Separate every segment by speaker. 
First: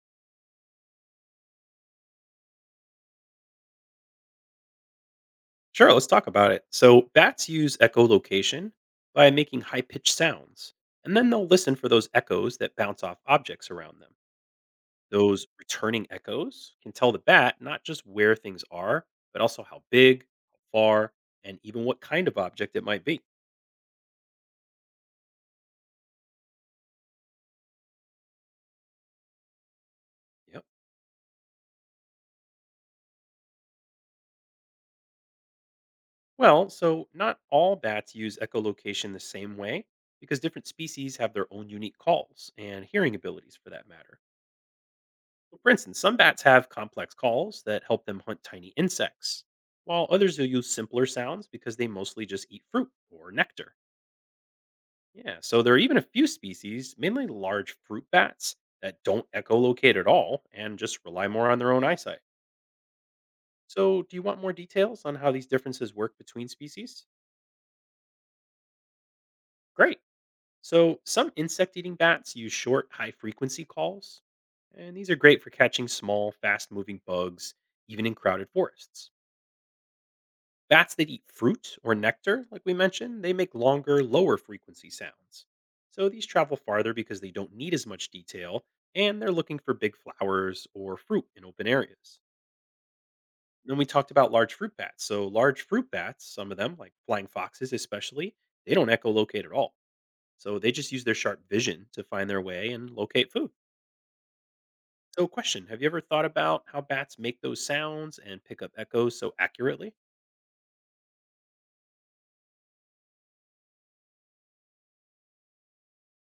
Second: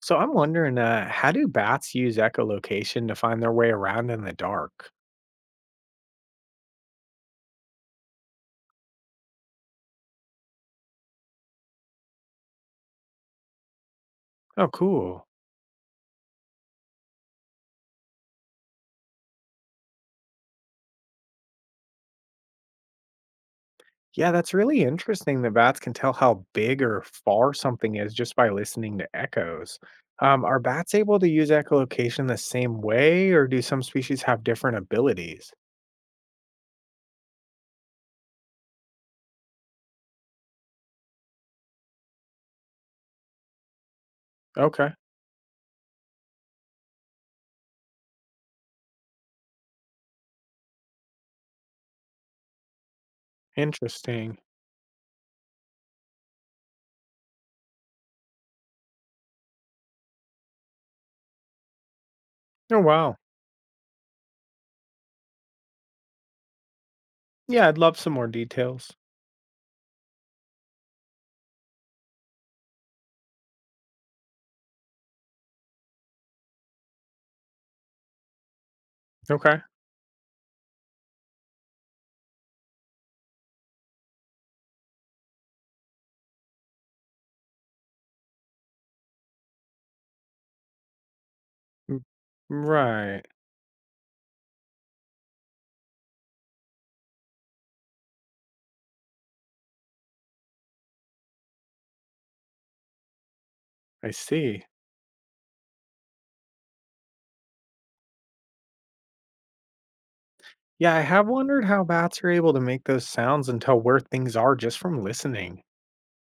Speaker 1: So I'm wondering, how do bats use echolocation to find their way around in the dark?
Speaker 2: Sure, let's talk about it. So, bats use echolocation by making high pitched sounds, and then they'll listen for those echoes that bounce off objects around them.
Speaker 1: Oh, cool.
Speaker 2: Those returning echoes can tell the bat not just where things are, but also how big, how far, and even what kind of object it might be.
Speaker 1: Yeah, that's really interesting that bats can tell how big or far something is just by listening to echoes. Are
Speaker 2: Yep.
Speaker 1: bats able to use echolocation the same way, or do some species have different abilities?
Speaker 2: Well, so not all bats use echolocation the same way because different species have their own unique calls and hearing abilities for that matter.
Speaker 1: Okay,
Speaker 2: Well, for instance, some bats have complex calls that help them hunt tiny insects, while others will use simpler sounds because they mostly just eat fruit or nectar.
Speaker 1: interesting.
Speaker 2: Yeah, so there are even a few species, mainly large fruit bats, that don't echolocate at all and just rely more on their own eyesight.
Speaker 1: Oh, wow.
Speaker 2: So, do you want more details on how these differences work between species?
Speaker 1: Yeah, I'd love some more details.
Speaker 2: Great. So, some insect eating bats use short, high frequency calls, and these are great for catching small, fast moving bugs, even in crowded forests.
Speaker 1: Okay.
Speaker 2: Bats that eat fruit or nectar, like we mentioned, they make longer, lower frequency sounds. So these travel farther because they don't need as much detail and they're looking for big flowers or fruit in open
Speaker 1: Mm,
Speaker 2: areas.
Speaker 1: Right.
Speaker 2: Then we talked about large fruit bats. So large fruit bats, some of them, like flying foxes especially, they don't echolocate at all. So they just use their sharp vision to find their way and locate food.
Speaker 1: I see.
Speaker 2: So question, have you ever thought about how bats make those sounds and pick up echoes so accurately?
Speaker 1: Yeah, I have wondered how bats are able to make those sounds and tell where things are just from listening.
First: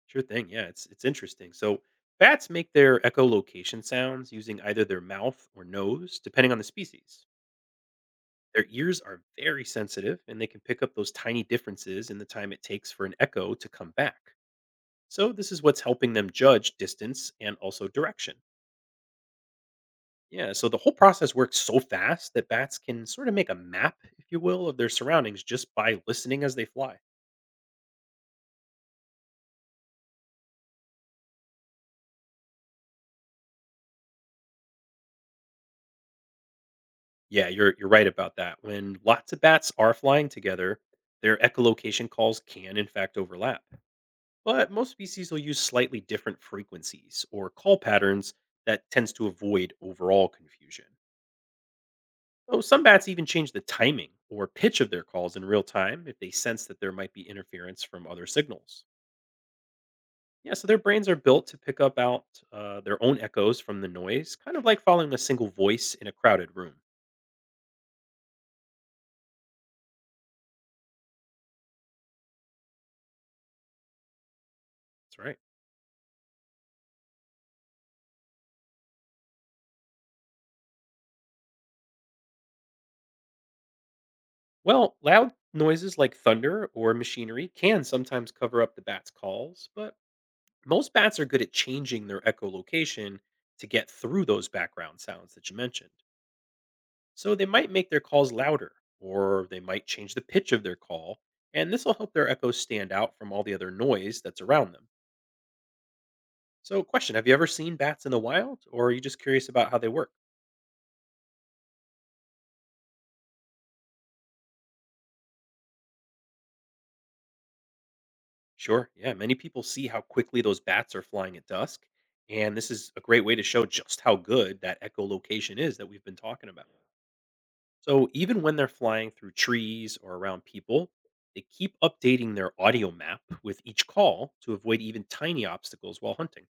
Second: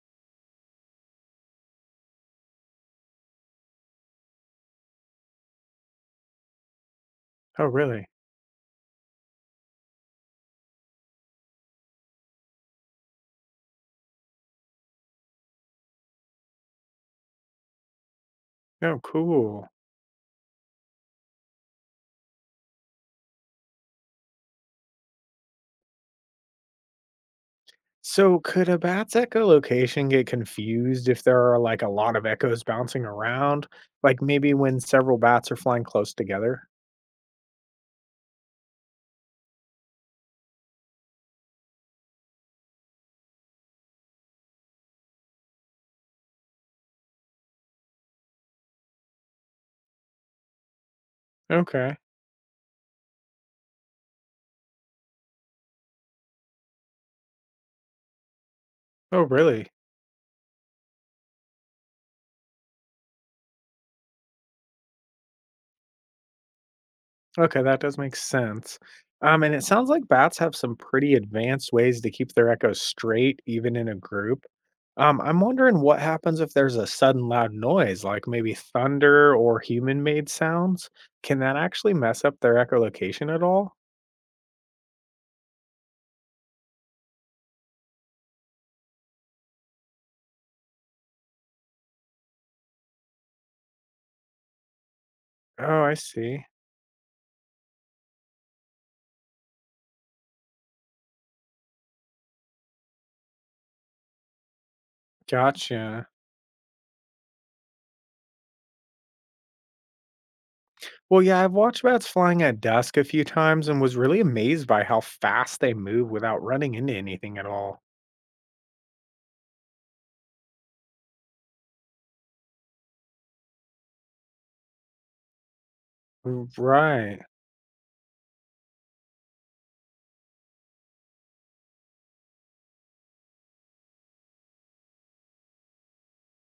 Speaker 2: Sure thing. Yeah, it's interesting. So bats make their echolocation sounds using either their mouth or nose, depending on the species.
Speaker 1: Oh, really?
Speaker 2: Their ears are very sensitive and they can pick up those tiny differences in the time it takes for an echo to come back. So this is what's helping them judge distance and also direction.
Speaker 1: Oh, cool.
Speaker 2: Yeah, so the whole process works so fast that bats can sort of make a map, if you will, of their surroundings just by listening as they fly.
Speaker 1: So could a bat's echolocation get confused if there are like a lot of echoes bouncing around? Like maybe when several bats are flying close together?
Speaker 2: Yeah, you're right about that. When lots of bats are flying together, their echolocation calls can in fact overlap. But most species will use slightly different frequencies or call patterns that tends to avoid overall confusion.
Speaker 1: Okay.
Speaker 2: Oh, some bats even change the timing or pitch of their calls in real time if they sense that there might be interference from other signals.
Speaker 1: Oh, really?
Speaker 2: Yeah, so their brains are built to pick up out their own echoes from the noise, kind of like following a single voice in a crowded room.
Speaker 1: Okay, that does make sense. And it sounds like bats have some pretty advanced ways to keep their echoes straight, even in a group.
Speaker 2: That's right.
Speaker 1: I'm wondering what happens if there's a sudden loud noise, like maybe thunder or human made sounds. Can that actually mess up their echolocation at all?
Speaker 2: Well, loud noises like thunder or machinery can sometimes cover up the bat's calls, but most bats are good at changing their echolocation to get through those background sounds that you
Speaker 1: Oh,
Speaker 2: mentioned.
Speaker 1: I see.
Speaker 2: So they might make their calls louder, or they might change the pitch of their call, and this will help their echoes stand out from all the other noise that's around them.
Speaker 1: Gotcha.
Speaker 2: So, question, have you ever seen bats in the wild, or are you just curious about how they work?
Speaker 1: Well, yeah, I've watched bats flying at dusk a few times and was really amazed by how fast they move without running into anything at all.
Speaker 2: Sure. Yeah. Many people see how quickly those bats are flying at dusk. And this is a great way to show just how good that echolocation is that we've been talking about.
Speaker 1: Right.
Speaker 2: So, even when they're flying through trees or around people, they keep updating their audio map with each call to avoid even tiny obstacles while hunting.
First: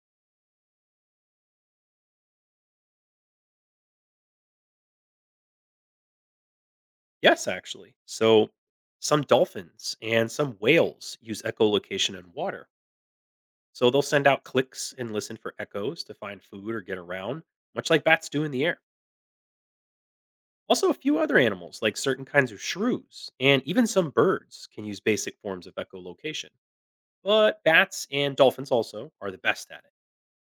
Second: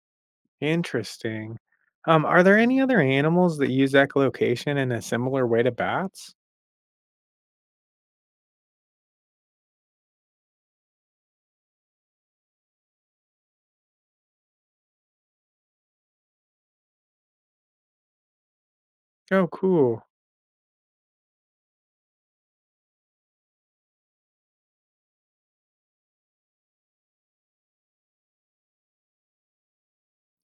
Speaker 1: Interesting. Are there any other animals that use echolocation in a similar way to bats?
Speaker 2: Yes, actually. So, some dolphins and some whales use echolocation in water. So, they'll send out clicks and listen for echoes to find food or get around, much like bats do in the air.
Speaker 1: Oh, cool.
Speaker 2: Also, a few other animals, like certain kinds of shrews and even some birds, can use basic forms of echolocation. But bats and dolphins also are the best at it.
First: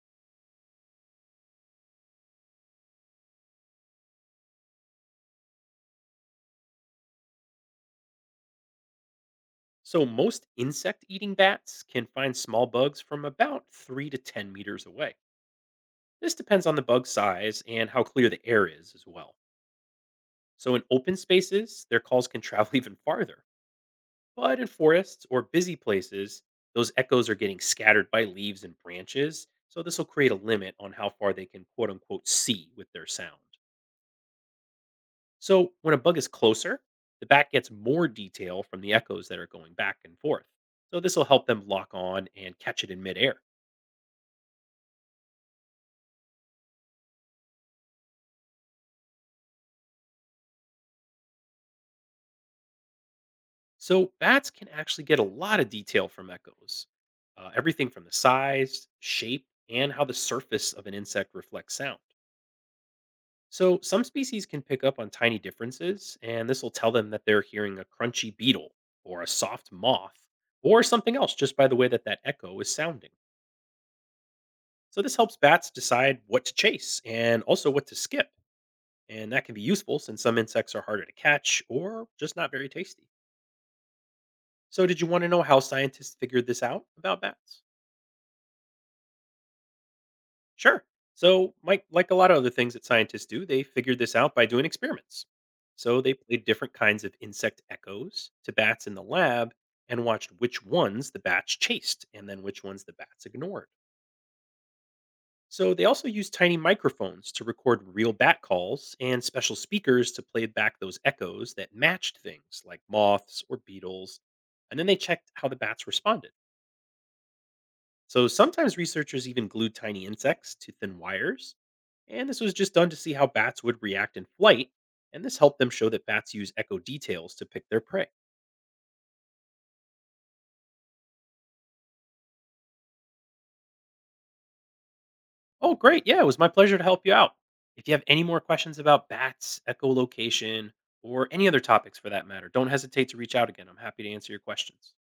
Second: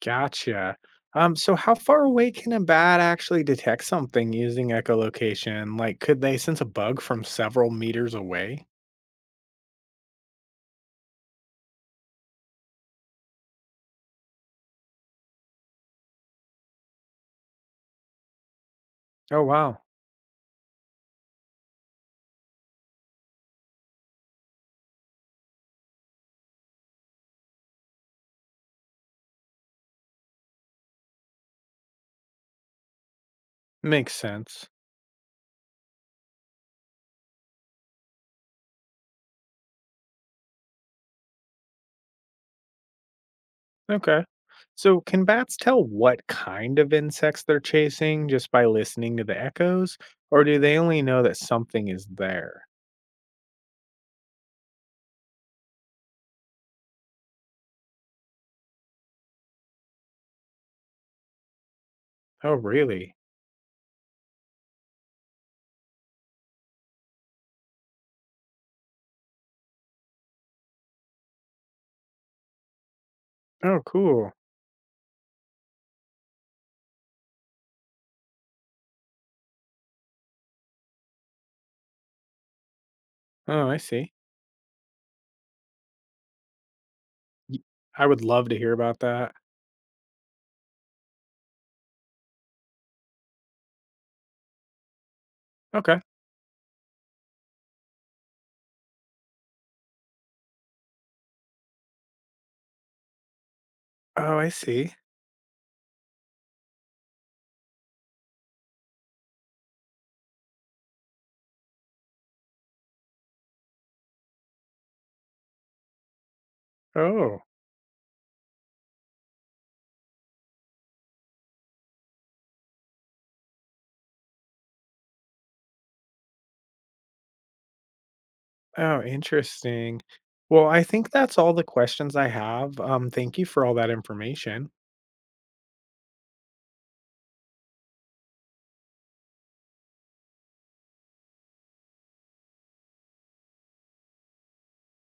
Speaker 1: Gotcha. So how far away can a bat actually detect something using echolocation? Like, could they sense a bug from several meters away?
Speaker 2: So, most insect eating bats can find small bugs from about 3 to 10 meters away. This depends on the bug size and how clear the air is as well.
Speaker 1: Oh, wow.
Speaker 2: So, in open spaces, their calls can travel even farther. But in forests or busy places, those echoes are getting scattered by leaves and branches, so this will create a limit on how far they can quote unquote see with their sound.
Speaker 1: Makes sense.
Speaker 2: So when a bug is closer, the bat gets more detail from the echoes that are going back and forth. So this will help them lock on and catch it in midair.
Speaker 1: Okay. So, can bats tell what kind of insects they're chasing just by listening to the echoes? Or do they only know that something is there?
Speaker 2: So bats can actually get a lot of detail from echoes. Everything from the size, shape, and how the surface of an insect reflects sound.
Speaker 1: Oh, really?
Speaker 2: So, some species can pick up on tiny differences, and this will tell them that they're hearing a crunchy beetle or a soft moth or something else just by the way that that echo is sounding.
Speaker 1: Oh, cool.
Speaker 2: So, this helps bats decide what to chase and also what to skip. And that can be useful since some insects are harder to catch or just not very tasty.
Speaker 1: Oh, I see.
Speaker 2: So, did you want to know how scientists figured this out about bats?
Speaker 1: Y- I would love to hear about that.
Speaker 2: Sure. So, Mike, like a lot of other things that scientists do, they figured this out by doing experiments. So,
Speaker 1: Okay.
Speaker 2: they played different kinds of insect echoes to bats in the lab and watched which ones the bats chased and then which ones the bats ignored.
Speaker 1: Oh, I see.
Speaker 2: So, they also used tiny microphones to record real bat calls and special speakers to play back those echoes that matched things like moths or beetles. And then they checked how the bats responded.
Speaker 1: Oh,
Speaker 2: So, sometimes researchers even glued tiny insects to thin wires, and this was just done to see how bats would react in flight, and this helped them show that bats use echo details to pick their prey.
Speaker 1: oh, interesting. Well, I think that's all the questions I have. Thank you for all that information.
Speaker 2: Oh, great. Yeah, it was my pleasure to help you out. If you have any more questions about bats, echolocation, or any other topics for that matter, don't hesitate to reach out again. I'm happy to answer your questions.